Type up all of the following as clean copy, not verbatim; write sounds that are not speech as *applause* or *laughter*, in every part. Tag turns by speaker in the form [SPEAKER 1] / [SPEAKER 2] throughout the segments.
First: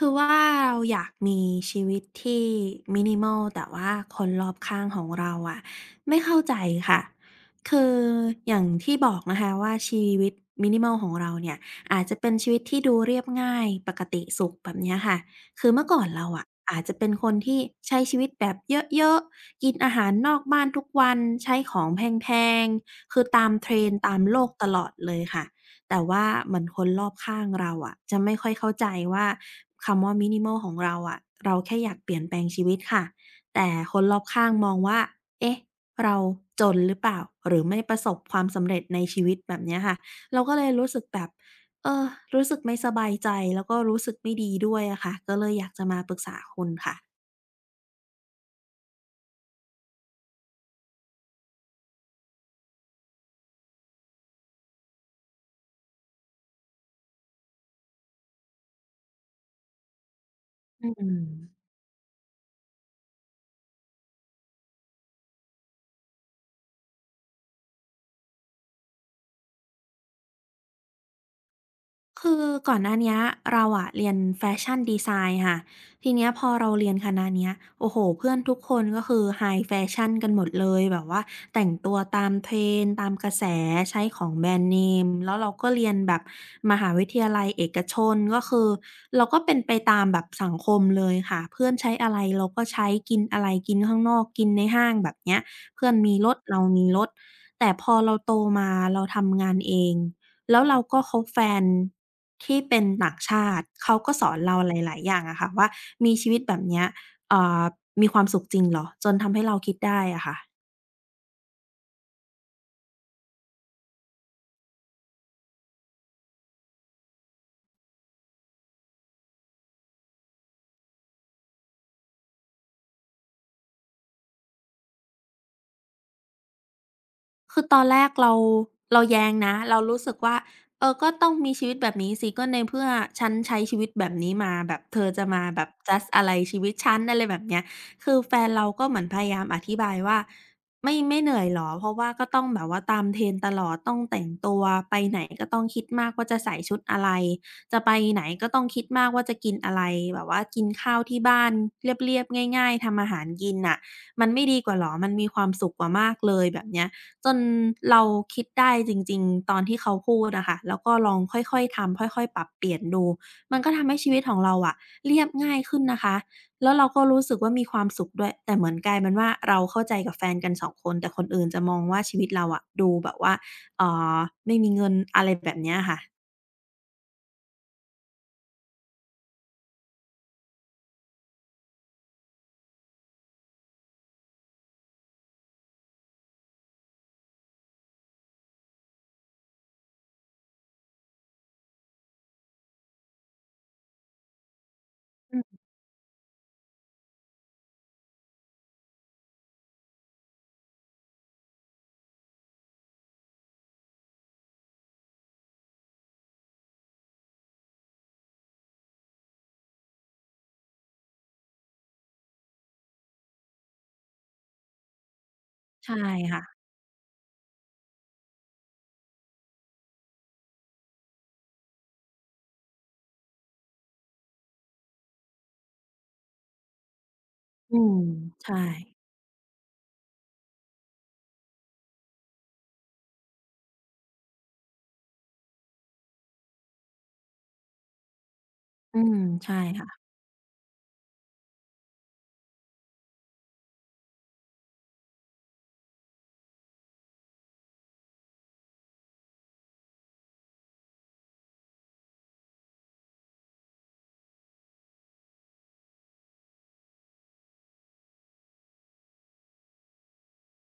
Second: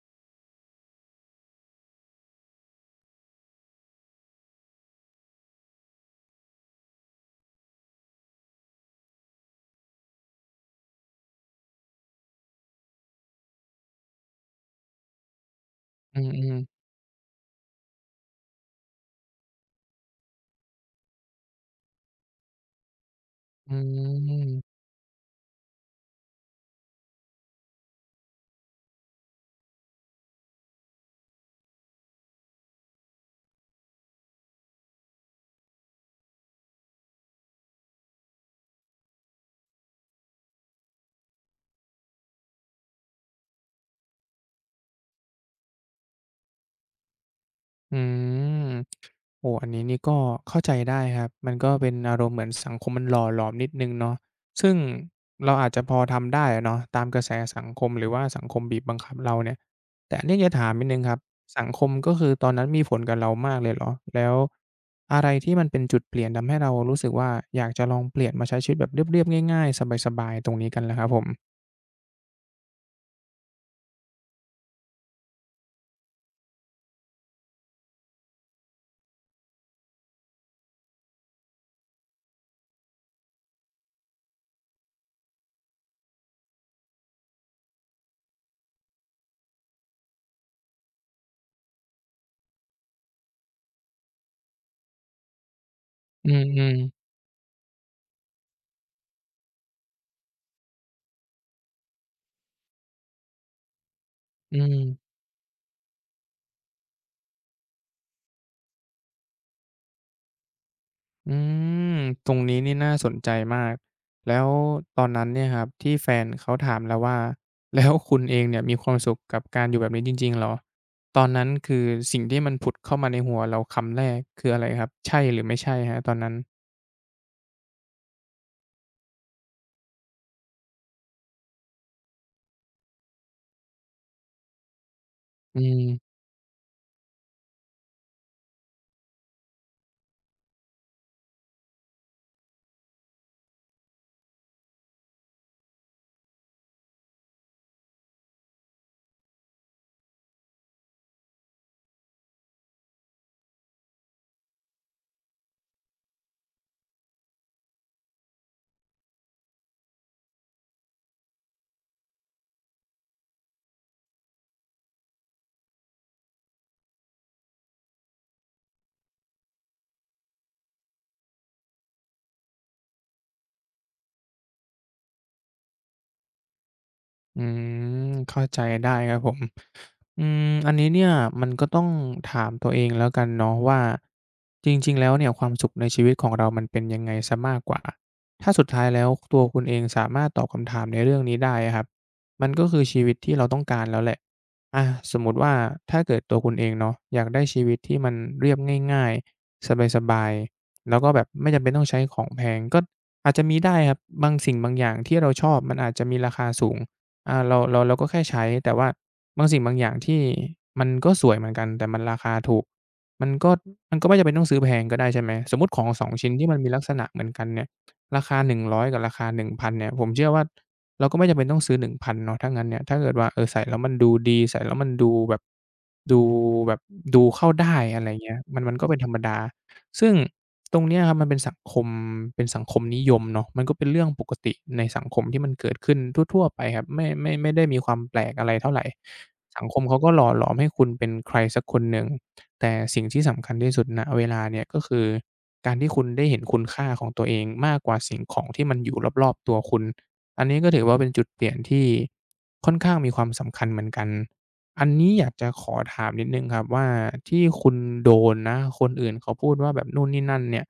[SPEAKER 1] คือว่าเราอยากมีชีวิตที่ mini มอลแต่ว่าคนรอบข้างของเราอะไม่เข้าใจค่ะคืออย่างที่บอกนะคะว่าชีวิตมิ n ิมอลของเราเนี่ยอาจจะเป็นชีวิตที่ดูเรียบง่ายปกติสุขแบบเนี้ยค่ะคือเมื่อก่อน
[SPEAKER 2] อื
[SPEAKER 1] เรา
[SPEAKER 2] มอื
[SPEAKER 1] อะ
[SPEAKER 2] ม
[SPEAKER 1] อาจจะเป็นคนที่ใช้ชีวิตแบบเยอะๆกินอาหารนอกบ้านทุกวันใช้ของแพงๆคือตาม t
[SPEAKER 2] อื
[SPEAKER 1] r e n ตามโลกตล
[SPEAKER 2] ม
[SPEAKER 1] อดเลยค่ะ แต่ว่าเหมือนคนรอบข้างเราอะจะไม่ค่อยเข้าใจว่าคำว่า minimal ของเราอะเราแค่อยากเปลี่ยนแปลงชีวิตค่ะแต่คนรอบข้างมองว่าเอ๊ะเราจนหรือเปล่าหรือไม่ประสบความสำเร็จในชีวิตแบบเนี้ยค่ะเราก็เลยรู้สึกแบบเออรู้สึกไม่สบายใจแล้วก็รู้สึกไม่ดีด้วยอะค่ะก็เลยอยากจะมาปรึกษาคุณค่ะ
[SPEAKER 2] อืมโอ้อันนี้นี่ก็เข้าใจได้ครับมันก็เป็นอารมณ์เหมือนสังคมมันหล่อหลอมนิดนึงเนาะซึ่งเราอาจจะพอทำได้อะเนาะตามกระแสสังคมหรือว่าสังคมบีบบังคับเราเนี่ยแต่อันนี้จะถามนิ
[SPEAKER 1] อื
[SPEAKER 2] ดนึงครับ
[SPEAKER 1] ม
[SPEAKER 2] สังคมก็คือตอนนั้นมีผลกับเรามากเลยเหรอแล้วอะไรที่มันเป็นจุดเปลี่ยนทำให้เรารู้สึกว่าอยากจะลองเปลี่ยนมาใช้ชีวิตแบบเรียบๆง่ายๆสบายๆตรงนี้กันแล้วครับผม
[SPEAKER 1] คือก่อนหน้าเนี้ยเราอะเรียนแฟชั่นดีไซน์ค่ะทีเนี้ยพอเราเรียนคณะเนี้ยโอ้โฮเพื่อนทุกคนก็คือไฮแฟชั่นกันหมดเลยแบบว่าแต่งตัวตาม Trend ตามกระแสใช้ของแบรนด์เนมแล้วเราก็เรียนแบบมหาวิทยาลัยเอกชนก็คือเราก็เป็นไปตามแบบสังคมเลยค่ะเพื่อนใช้อะไรเราก็ใช้กินอะไรกินข้างนอกกินในห้างแบบเนี้ยเพื่อนมีร
[SPEAKER 2] อื
[SPEAKER 1] ถ
[SPEAKER 2] ม
[SPEAKER 1] เรา
[SPEAKER 2] อืม
[SPEAKER 1] มีรถแต่พอเราโตมาเราทำงานเอง แล้วเราก็คบแฟนที่เป็นต่างชาติเขาก็สอนเรา
[SPEAKER 2] อื
[SPEAKER 1] หลายๆอ
[SPEAKER 2] ม
[SPEAKER 1] ย่างอะค่ะว่ามีชีวิตแบบเนี้ยเอ่อมีความสุขจริงเหรอจนทำให้เราคิดได้อะค่ะ
[SPEAKER 2] อืมตรงนี้นี่น่าสนใจมากแล้วตอนนั้นเนี่ยครับที่แฟนเขาถามเราว่า *laughs* แล้วคุณเองเนี่ยมีความสุขกับการอยู่แบบนี้จริงๆเหรอตอนนั้นคือสิ่งที่มันผุดเข้ามาในหัวเราคำแรกคืออะไรครับใช่หรือไม่ใช่ครับตอนนั้น
[SPEAKER 1] คือตอนแรกเราแย้งนะเรารู้สึกว่าเออก็ต้องมีชีวิตแบบนี้สิก็ในเพื่อฉันใช้ชีวิตแบบนี้มาแบบเธอจะมา
[SPEAKER 2] อื
[SPEAKER 1] แบบ
[SPEAKER 2] ม
[SPEAKER 1] จัดจ์อะไรชีวิตฉันอะไรแบบเนี้ยคือแฟนเราก็เหมือนพยายามอธิบายว่าไม่เหนื่อยเหรอเพราะว่าก็ต้องแบบว่าตาม trend ตลอดต้องแต่งตัวไปไหนก็ต้องคิดมากว่าจะใส่ชุดอะไรจะไปไหนก็ต้องคิดมากว่าจะกินอะไรแบบว่ากินข้าวที่บ้านเรียบๆง่ายๆทำอาหารกินน่ะมันไม่ดีกว่าเหรอมันมีความสุขกว่ามากเลยแบบเนี้ย จนเราคิดได้จริงๆตอนที่เขาพูดอะค่ะแล้วก็ลองค่อยๆทำค่อยๆปรับเปลี่ยนดูมันก็ทำให้ชีวิตของเราอะเรียบง่ายขึ้นนะคะแล้วเราก็รู้สึกว่ามีความสุขด้วยแต่เหมือนกลายเป็นว่าเราเข้าใจกับแฟนกันสองคนแต่คนอื่นจะมองว่าชีวิตเราอะดูแบบว่าเอ่อไม่มีเงินอะไรแบบเนี้ยค่ะ
[SPEAKER 2] อืเข้าใจได้ครับผมอันนี้เนี่ยมันก็ต้องถามตัวเองแล้วกันเนาะว่าจริงๆแล้วเนี่ยความสุขในชีวิตของเรามันเป็นยังไงเสียมากกว่าถ้าสุดท้ายแล้วตัวคุณเองสามารถตอบคำถามในเรื่องนี้ได้อะครับมันก็คือชีวิตที่เราต้องการแล้วแหละอาสมมุ
[SPEAKER 1] อื
[SPEAKER 2] ติว่า
[SPEAKER 1] ม
[SPEAKER 2] ถ้าเกิดตัวคุณเองเนาะอยากได้ชีวิตที่มันเรียบง่ายๆสบายๆแล้วก็แบบไม่จำเป็นต้องใช้ของแพงก็อาจจะมีได้ครับบางสิ่งบางอย่างที่เราชอบมันอาจจะมีราคาสูง อาเราเราเราก็แค่ใช้แต่ว่าบางสิ่งบางอย่างที่มันก็สวยเหมือนกันแต่มันราคาถูกมันก็มันก็ไม่จำเป็นต้องซื้อแพงก็ได้ใช่ไหมสมมุติของ
[SPEAKER 1] ใช่
[SPEAKER 2] สองชิ้นที่
[SPEAKER 1] ค่ะ
[SPEAKER 2] มันมีลักษณะเหมือนกันเนี่ยราคา100กับราคาหนึ่งพันเนี่ยผมเชื่อว่าเราก็ไม่จำเป็นต้องซื้อหนึ่งพันเนาะถ้างั้นเนี่ยถ้าเกิดว่าเออใส่แล้วมันดูดีใส่แล้วมันดูดูแบบดูเข้า
[SPEAKER 1] อื
[SPEAKER 2] ได้
[SPEAKER 1] ม
[SPEAKER 2] อะไรเงี้ย
[SPEAKER 1] ใช่
[SPEAKER 2] มันมันก็เป็นธรรมดา ซึ่งตรงเนี้ยครับมันเป็นสังคมเป็นสังคมนิยมเนาะมันก็เป็นเรื่องปกติในสังคมที่มันเกิดขึ้นทั่วๆไปครับไม่ได้มีความแปลกอะไรเท่าไร
[SPEAKER 1] อืมใช่
[SPEAKER 2] สังคมเขา
[SPEAKER 1] ค่ะ
[SPEAKER 2] ก็หล่อหลอมให้คุณเป็นใครสักคนหนึ่งแต่สิ่งที่สำคัญที่สุดณเวลาเนี่ยก็คือการที่คุณได้เห็นคุณค่าของตัวเองมากกว่าสิ่งของที่มันอยู่รอบๆตัวคุณอันนี้ก็ถือว่าเป็นจุดเปลี่ยนที่ค่อนข้างมีความสำคัญเหมือนกัน อันนี้อยากจะขอถามนิดหนึ่งครับว่าที่คุณโดนนะคนอื่นเขาพูดว่าแบบนู่นนี่นั่นเนี่ย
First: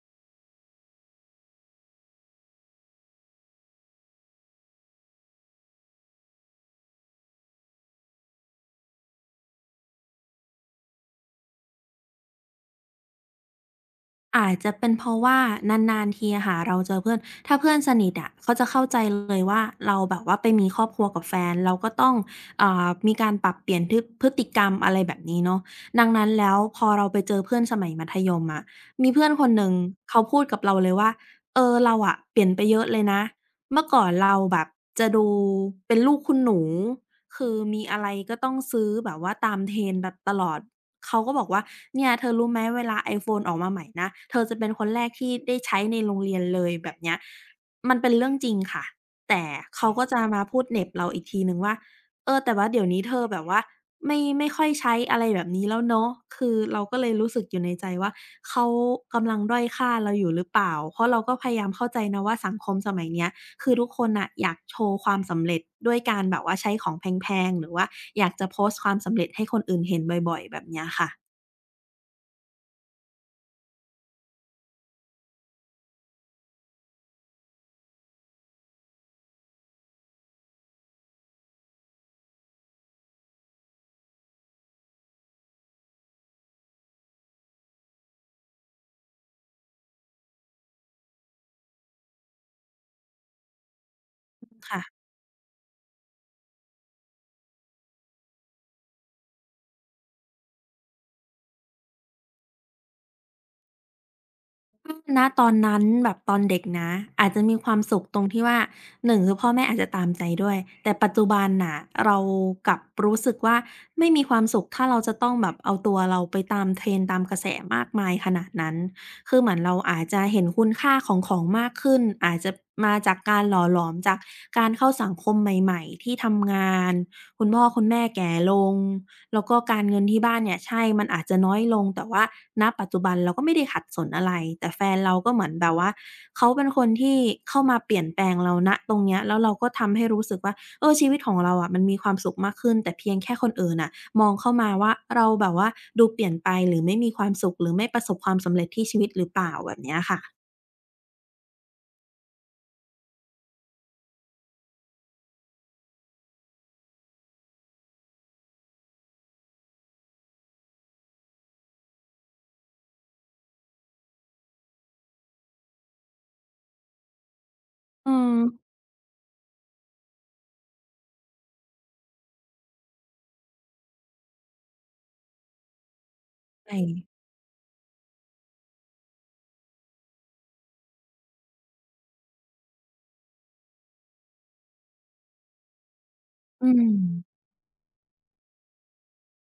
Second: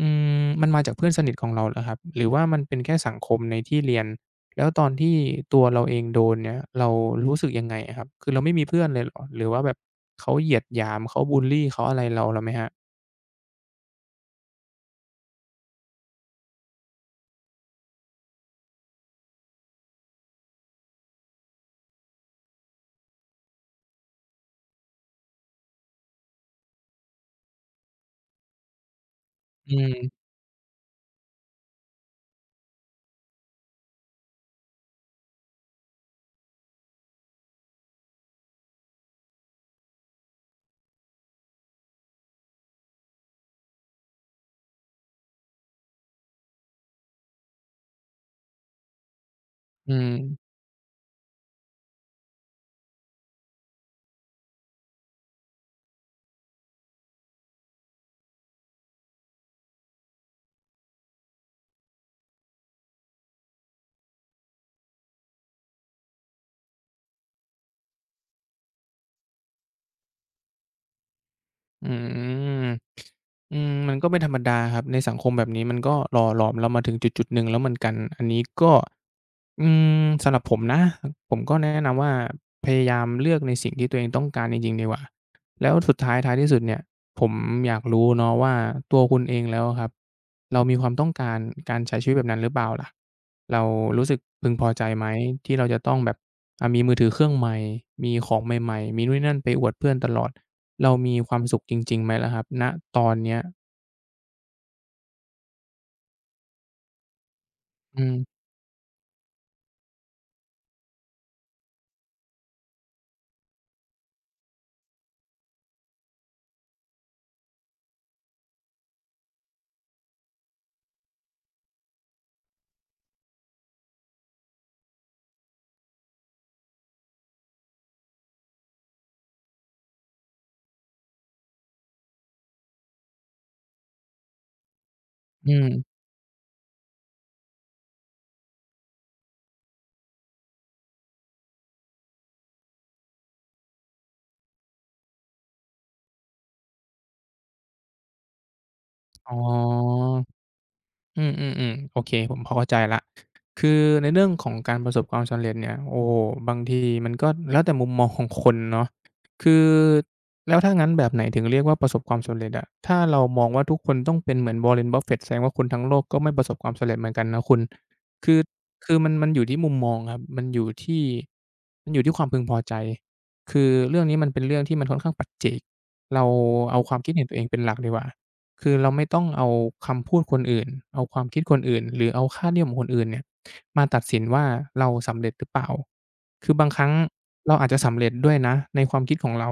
[SPEAKER 2] อืมันมาจากเพื่อนสนิทของเราเหรอครับหรือว่ามันเป็นแค่สังคมในที่เรียนแล้วตอนที่ตัวเราเองโดนเนี่ยเรารู้สึกยังไงอะครับคือเราไม่มีเพื่อนเลยเหรอหรือว่าแบบเขาเหยียดหยามเขาบุลลีเขาอะไรเราไหมครับ
[SPEAKER 1] อาจจะเป็นเพราะว่านานๆทีอะค่ะเราเจอเพื่อนถ้าเพื่อนสนิทอะเขาจะเข้าใจเลยว่าเราแบบว่าไปมีครอบครัวกับแฟนเราก็ต้องมีการปรับเปลี่ยนทึบพฤติกรรมอะไรแบบนี้เนาะดังนั้นแล้วพอเราไปเจอเพื่อนสมัยมัธยมอะมีเพื่อนคนหนึ่ง
[SPEAKER 2] อื
[SPEAKER 1] เขา
[SPEAKER 2] ม
[SPEAKER 1] พูดกับเราเลยว่าเออเราอะเปลี่ยนไปเยอะเลยนะเมื่อก่อนเราแบบจะดูเป็นลูกคุณหนูคือมีอะไรก็ต้องซื้อแบบว่าตาม trend แบบตลอด เขาก็บอกว่าเนี่ยเธอรู้ไหมเวลาไอโฟนออกมาใหม่นะเธอจะเป็นคนแรกที่ได้ใช้ในโรงเรียนเลยแบบเนี้ยมันเป็นเรื่องจริงค่ะแต่เขอืา
[SPEAKER 2] อื
[SPEAKER 1] อก็
[SPEAKER 2] ม
[SPEAKER 1] จะมาพูดเหน็บเราอีกทีหนึ่งว่าเออแต่ว่าเดี๋ยวนี้เธอแบบว่าไม่ค่อยใช้อะไรแบบนี้แล้วเนาะคือเราก็เลยรู้สึกอยู่ในใจว่าเขากำลังด้อยค่าเราอยู่หรือเปล่าเพราะเราก็พยายามเข้าใจนะว่าสังคมสมัยเนี้ย คือทุกคนน่ะอยากโชว์ความสำเร็จด้วยการแบบว่าใช้ของแพงๆหรือว่าอยากจะโพสต์ความสำเร็จให้คนอื่นเห็นบ่อยๆแบบเนี้ยค่ะ
[SPEAKER 2] อืมมันก็เป็นธรรมดาครับในสังคมแบบนี้มันก็หล่อหลอมเรามาถึงจุดๆหนึ่งแล้วเหมือนกันอันนี้ก็ อืมสำหรับผมนะผมก็แนะนำว่าพยายามเลือกในสิ่งที่ตัวเองต้องการจริงๆดีกว่าแล้วสุดท้ายท้ายที่สุดเนี่ยผมอยากรู้เนาะว่าตัวคุณเองแล้วอะครับเรามีความต้องการการใช้ชีวิตแบบนั้นหรือเปล่าล่ะเรารู้สึกพึงพอใจไห
[SPEAKER 1] ค่ะ
[SPEAKER 2] มที่เราจะต้องแบบมีมือถือเครื่องใหม่มีของใหม่ๆมีนู่นนี่นั่นไปอวดเพื่อนตลอดเรามีความสุขจริงๆไหมล่ะครับณตอนเนี้ย
[SPEAKER 1] ณตอนนั้นแบบตอนเด็กนะอาจจะมีความสุ
[SPEAKER 2] อื
[SPEAKER 1] ข
[SPEAKER 2] ม
[SPEAKER 1] ตรงที่ว่าหนึ่งคือพ่อแม่อาจจะตามใจด้วยแต่ปัจจุบันน่ะเรากลับรู้สึกว่าไม่มีความสุขถ้าเราจะต้องแบบเอาตัวเราไปตาม trend ตามกระแสมากมายขนาดนั้นคือเหมือนเราอาจจะเห็นคุณค่าของของมากขึ้นอาจจะมาจากการหล่อหลอมจากการเข้าสังคมใหม่ๆที่ทำงานคุณพ่อคุณแม่แก่ลง แล้วก็การเงินที่บ้านเนี่ยใช่ มันอาจจะน้อยลงแต่ว่าณปัจจุบันเราก็ไม่ได้ขัดสนอะไรแต่แฟนเราก็เหมือ
[SPEAKER 2] อื
[SPEAKER 1] นแบ
[SPEAKER 2] ม
[SPEAKER 1] บว่าเขาเป็นคนที่เข้ามาเปลี่ยนแปลงเราณตรงเนี้ยแล้วเราก็ทำให้รู้สึกว่าเออชีวิตของเราอะมันมีความสุขมากขึ้นแต่เพียงแค่คนอื่นน่ะมองเข้ามาว่าเราแบบว่าดูเปลี่ยนไปหรือไม่มีความสุขหรือไม่ประสบความสำเร็จที่ชีวิตหรือ
[SPEAKER 2] อ๋
[SPEAKER 1] เปล่าแบบเนี้ย
[SPEAKER 2] อ
[SPEAKER 1] ค่ะ
[SPEAKER 2] โอเคผมพอเข้าใจละคือในเรื่องของการประสบความสำเร็จเนี่ยโอ้โหบางทีมันก็แล้วแต่มุมมองของคนเนาะคือแล้วถ้างั้นแบบไหนถึงเรียกว่าประสบความสำเร็จอะถ้าเรามองว่าทุกคนต้องเป็นเหมือน w อ r r e n b u f ฟ e t t แสดงว่าคนทั้งโลกก็ไม่ประสบความสำเร็จเหมือนกันนะคุณ
[SPEAKER 1] อืม
[SPEAKER 2] คือคือมันอยู่ที่มุมมองครับมันอยู่ที่มันอยู่ที่ความพึงพอใจคือเรื่องนี้มันเป็นเรื่องที่มันค่อนข้างปัจเจกเรา
[SPEAKER 1] ใช่
[SPEAKER 2] เอาความคิดเห็นตัวเองเป็นหลักดีกว่า คือเราไม่ต้องเอาคำพูดคนอื่นเอาความคิดคนอื่นหรือเอาค่านิยมของคนอื่นเนี่ยมาตัดสินว่าเราสำเร็จหรือเปล่าคือ
[SPEAKER 1] อื
[SPEAKER 2] บางครั้
[SPEAKER 1] ม
[SPEAKER 2] งเราอาจจะสำเร็จด้วยนะในความคิดของเรา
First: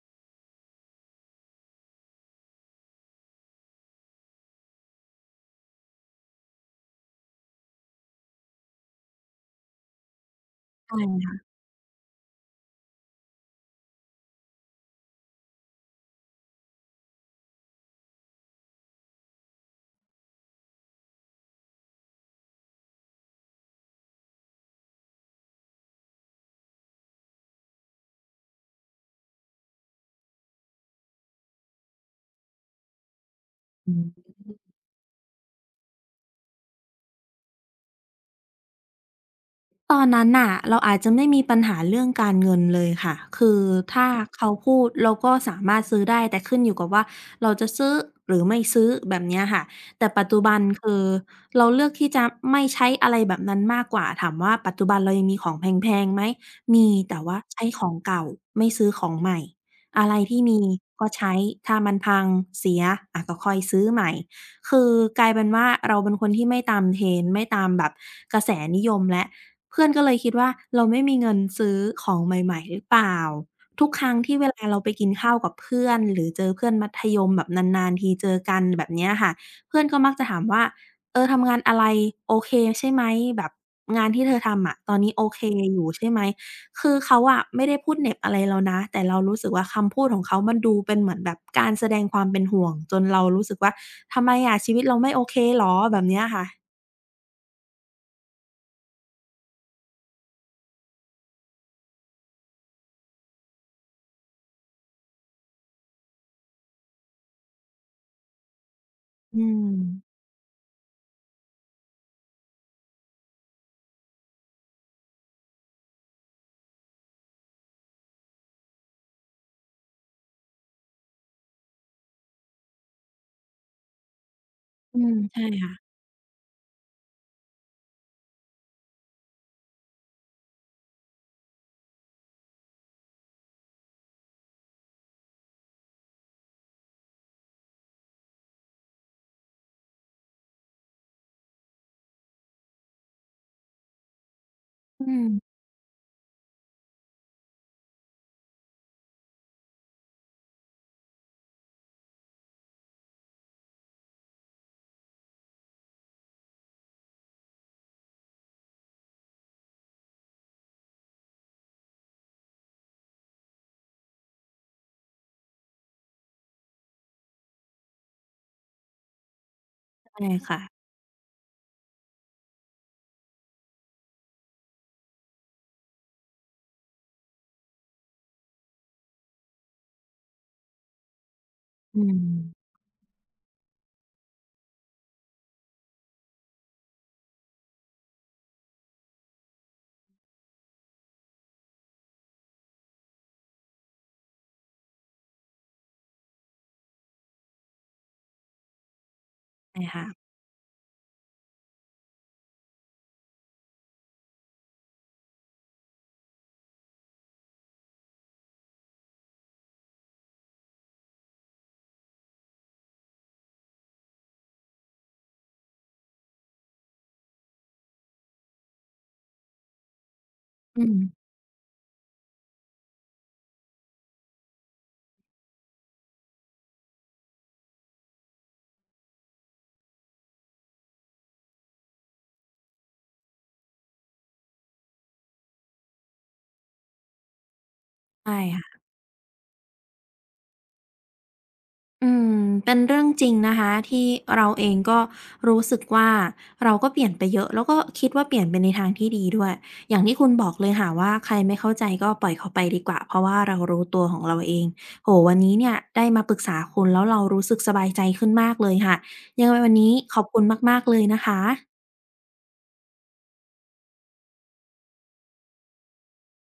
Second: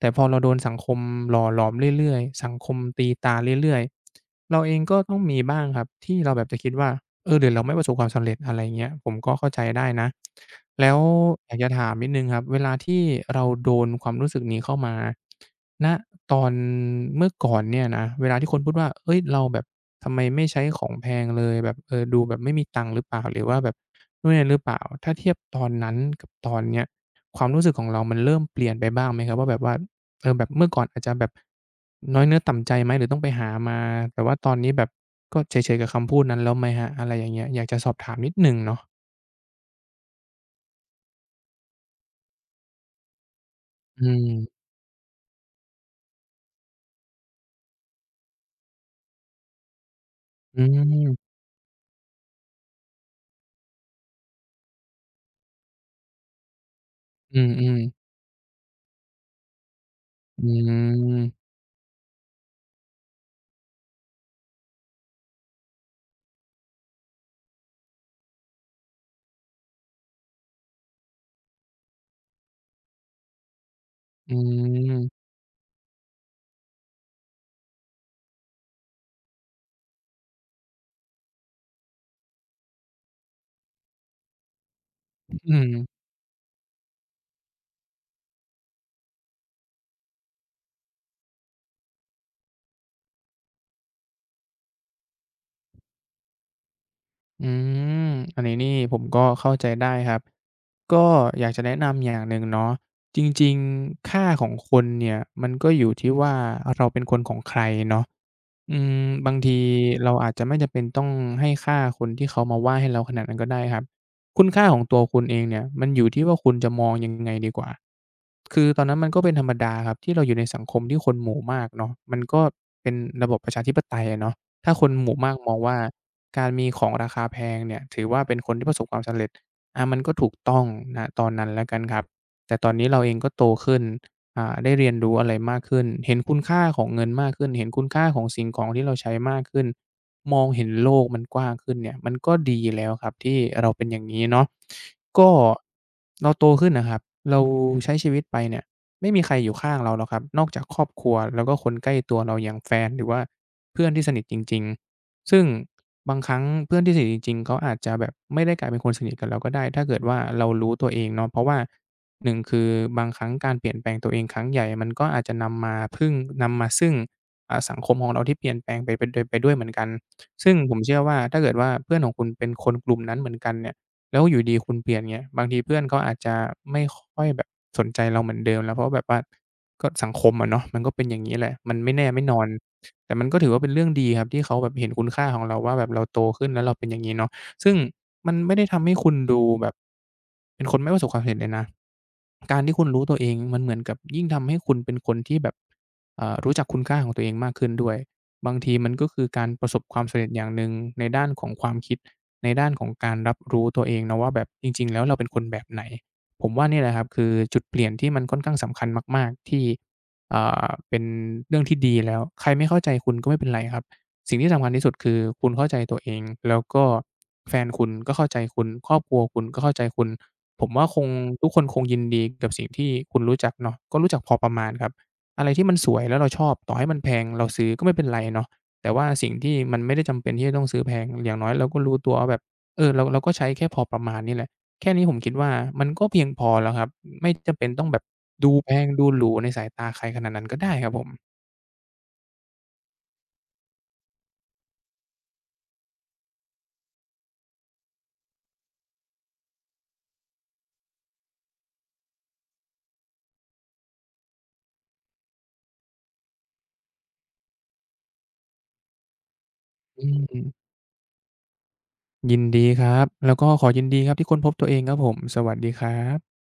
[SPEAKER 2] แต่พอเราโดนสังคมหล่อหลอมเรื่อยๆสังคมตีตาเรื่อยๆเราเองก็ต้องมีบ้างครับที่เราแบบจะคิดว่า เออเดี๋ยวเราไม่ประสบความสำเร็จอะไรเงี้ยผมก็เข้าใจได้นะแล้
[SPEAKER 1] ใช่
[SPEAKER 2] ว
[SPEAKER 1] ค่ะ
[SPEAKER 2] อยากจะถามนิดหนึ่งครับเวลาที่เราโดนความรู้สึกนี้เข้ามาณตอนเมื่อก่อนเนี่ยนะเวลาที่คนพูดว่าเฮ้ยเราแบบทำไมไม่ใช้ของแพงเลยแบบเออดูแบบไม่มีตังค์หรือเปล่าหรือว่าแบบนู่นนี่นั่นหรือเปล่าถ้าเทียบตอนนั้นกับตอนเนี้ยความรู้สึกของเรามันเริ่มเปลี่ยนไปบ้างไหมครับว่าแบบว่า เออแบบเมื่อก่อนอาจจะแบบน้อยเนื้อต่ำใจไหมหรือต้องไปหามา
[SPEAKER 1] อื
[SPEAKER 2] แต่
[SPEAKER 1] ม
[SPEAKER 2] ว่าตอนนี้แบบก็เฉยๆกับคำพูดนั้นแล้วไหมครับอะไรอย่างเงี้ยอยากจะสอบถามนิดหนึ่งเนาะ
[SPEAKER 1] ตอนนั้นน่ะเราอาจจะไม่มีปัญหาเรื่องการเงินเลยค่ะคือ
[SPEAKER 2] อื
[SPEAKER 1] ถ้าเขา
[SPEAKER 2] ม
[SPEAKER 1] พูดเราก็สามารถซื้อได้แต่ขึ้นอยู่กับว่าเราจะซื้อหรือไม่ซื้อแบบเนี้ยค่ะแต่ปัจจุบั
[SPEAKER 2] อื
[SPEAKER 1] นคือ
[SPEAKER 2] ม
[SPEAKER 1] เราเลือกที่จะไม่ใช้อะไรแบบนั้นมากกว่าถามว่าปัจจุบันเรายังมีของแพงๆไหมมีแต่ว่า
[SPEAKER 2] อื
[SPEAKER 1] ใช้
[SPEAKER 2] ม
[SPEAKER 1] ของ
[SPEAKER 2] ๆ
[SPEAKER 1] เก่าไม่ซื้อของใหม่อะไรที่
[SPEAKER 2] อื
[SPEAKER 1] มีก็ใช้
[SPEAKER 2] ม
[SPEAKER 1] ถ้ามันพังเสียอะก็ค่อยซื้อใหม่คือกลายเป็นว่าเราเป็นคนที่ไม่ตาม trend ไม่ตามแบบกระแสนิยมแล้ว เพื่อนก็เลยคิดว่าเราไม่มีเงินซื้อของใหม่ๆหรือเปล่าทุกครั้ง
[SPEAKER 2] อื
[SPEAKER 1] ที่เวลาเราไปกิน
[SPEAKER 2] ม
[SPEAKER 1] ข้าวกับเพื่อนหรือเจอเพื่อนมัธยมแบบนานๆทีเจอกันแบบเนี้ยค่ะเพื่อนก็มักจะถามว่าเออทำงานอะไรโอเคใช่ไหมแบบงานที่เธอทำอะตอนนี้โอเค
[SPEAKER 2] อื
[SPEAKER 1] อยู่
[SPEAKER 2] ม
[SPEAKER 1] ใช่ไหมคือเขาอะไม่ได้พูดเหน็บอะไรเรานะแต่เรารู้สึกว่าคำพูดของเขามันดูเป็นเหมือนแบบการแสดงความเป็นห่วงจนเรารู้สึกว่าทำไมอะชีวิตเราไม่โอเคเหรอแบบเนี้ยค่ะ
[SPEAKER 2] อืมอันนี้นี่ผมก็เข้าใจได้ครับก็อยากจะแนะนำอย่างหนึ่งเนาะจริงๆค่าของคนเนี่ยมันก็อยู่ที่ว่าเราเป็นคนของใครเนาะ อืมบาง
[SPEAKER 1] อื
[SPEAKER 2] ที
[SPEAKER 1] ม
[SPEAKER 2] เราอาจจะไม่จำเป็นต้องให้ค่าคนที่เขามาว่าให้เราขนาดนั้นก็ได้ครับคุณค่าของตัวคุณเองเนี่ยมันอยู่ที่ว่าคุณจะมองยังไงดีกว่าคือตอนนั้นมันก็เป็นธรรมดาครับที่เราอยู่ในสังคมที่คนหมู่มากเนาะมันก็เป็นระบบประชาธิปไตยอะเนาะถ้าคน
[SPEAKER 1] อื
[SPEAKER 2] ห
[SPEAKER 1] ม
[SPEAKER 2] มู่มาก
[SPEAKER 1] ใช่
[SPEAKER 2] มองว่า
[SPEAKER 1] ค่ะ
[SPEAKER 2] การมีของราคาแพงเนี่ยถือว่าเป็นคนที่ประสบความสำเร็จมันก็ถูกต้องณตอนนั้นแล้วกันครับแต่ตอนนี้เราเองก็โตขึ้น ได้เรียนรู้อะไรมากขึ้นเห็นคุณค่าของเงินมากขึ้นเห็นคุณค่าของสิ่งของที่เราใช้มากขึ้นมองเห็นโลกมันกว้างขึ้นเนี่ยมันก็ดีแล้วครับที่เราเป็นอย่างนี้เนาะ
[SPEAKER 1] อื
[SPEAKER 2] ก็
[SPEAKER 1] ม
[SPEAKER 2] เราโตขึ้นน่ะครับเราใช้ชีวิตไปเนี่ยไม่มีใครอยู่ข้างเราหรอกครับนอกจากครอบครัวแล้วก็คนใกล้ตัวเราอย่างแฟนหรือว่าเพื่อนที่สนิทจริงๆ ซึ่งบางครั้งเพื่อนที่สนิทจริงๆเขาอาจจะแบบไม่ได้กลายเป็นคนสนิทกับเราก็ได้ถ้าเกิดว่าเรารู้ตัวเองเนาะเพราะว่าหนึ่งคือบางครั้งการเปลี่ยนแปลงตัวเองครั้งใหญ่มันก็อาจจะนำมาซึ่งสังคมของเราที่เปลี่ยนแปลงไปด้วยเหมือนกัน
[SPEAKER 1] ใช่
[SPEAKER 2] ซึ่ง
[SPEAKER 1] ค่ะ
[SPEAKER 2] ผมเชื่อว่าถ้าเกิดว่าเพื่อนของคุณเป็นคนกลุ่มนั้นเหมือนกันเนี่ยแล้วอยู่ดีๆคุณเปลี่ยนเงี้ยบางทีเพื่อนเขาอาจจะไม่ค่อยแบบสนใจเราเหมือนเดิมแล้วเพราะแบบว่าก็สังคมอะเนาะมันก็เป็นอย่างงี้แหละมันไม่
[SPEAKER 1] อื
[SPEAKER 2] แน่ไม่นอน
[SPEAKER 1] ม
[SPEAKER 2] แต่มันก็ถือว่าเป็นเรื่องดีครับที่เขาแบบเห็นคุณค่าของเราว่าแบบเราโตขึ้นแล้วเราเป็นอย่างงี้เนาะซึ่งมันไม่ได้ทำให้คุณดูแบบเป็นคนไม่ประสบความสำเร็จเลยนะการที่คุณรู้ตัวเองมันเหมือนกับยิ่งทำให้คุณเป็นคนที่แบบรู้จักคุณค่าของตัวเองมากขึ้นด้วยบางทีมันก็คือการประส
[SPEAKER 1] ใช่
[SPEAKER 2] บควา
[SPEAKER 1] ค่ะ
[SPEAKER 2] มสำเร็จอย่างหนึ่งในด้านของความคิดในด้านของการรับรู้ตัวเองเนาะว่าแบบจริงๆแล้วเราเป็นคนแบบไหนผมว่าเนี่ยแหละครับคือจุดเปลี่ยนที่มันค่อนข้างสำคัญมากๆที่ เป็นเรื่องที่ดีแล้วใครไม่เข้าใจคุณก็ไม่เป็นไรครับสิ่งที่สำคัญที่สุดคือคุณเข้าใจตัวเองแล้วก็แฟนคุณก็เข้าใจคุณครอบครัวคุณก็เข้าใจคุณผม
[SPEAKER 1] อื
[SPEAKER 2] ว่าคง
[SPEAKER 1] ม
[SPEAKER 2] ทุกคนคงยินดีกับสิ่งที่คุณรู้จักเนาะก็รู้จักพอประมาณครับอะไรที่มันสวยแล้วเราชอบต่อให้มันแพงเราซื้อก็ไม่เป็นไรเนาะแต่ว่าสิ่งที่มันไม่ได้จำเป็นที่จะต้องซื้อแพงอย่างน้อยเราก็รู้ตัวว่าแบบเออเราก็ใช้แค่พอประมาณนี่แหละ แค่นี้ผมคิดว่ามันก็เพียงพอแล้วครับไม่จำเป็นต้องแบบ
[SPEAKER 1] ใช่
[SPEAKER 2] ดูแพ
[SPEAKER 1] ค่ะ
[SPEAKER 2] งดูหรูในสายตาใครขนาดนั้นก็ได้ครับผม
[SPEAKER 1] อืมเป็นเรื่องจริงนะคะที่เราเองก็รู้สึกว่าเราก็เปลี่ยนไปเยอะแล้วก็คิดว่าเปลี่ยนไปในทางที่ดีด้วย อย่างที่คุณบอกเลยค่ะว่าใครไม่เข้าใจก็ปล่อยเขาไปดีกว่าเพราะว่าเรารู้ตัวของเราเองโอ้โฮวันนี้เนี่ยได้มาปรึกษาคุณแล้วเรารู้สึกสบายใจขึ้นมากเลยค่ะ ยังไงวันนี้
[SPEAKER 2] อื
[SPEAKER 1] ขอบคุณ
[SPEAKER 2] ม
[SPEAKER 1] มากๆเลยนะคะ
[SPEAKER 2] ยินดีครับแล้วก็ขอยินดีครับที่ค้นพบตัวเองครับผมสวัสดีครับ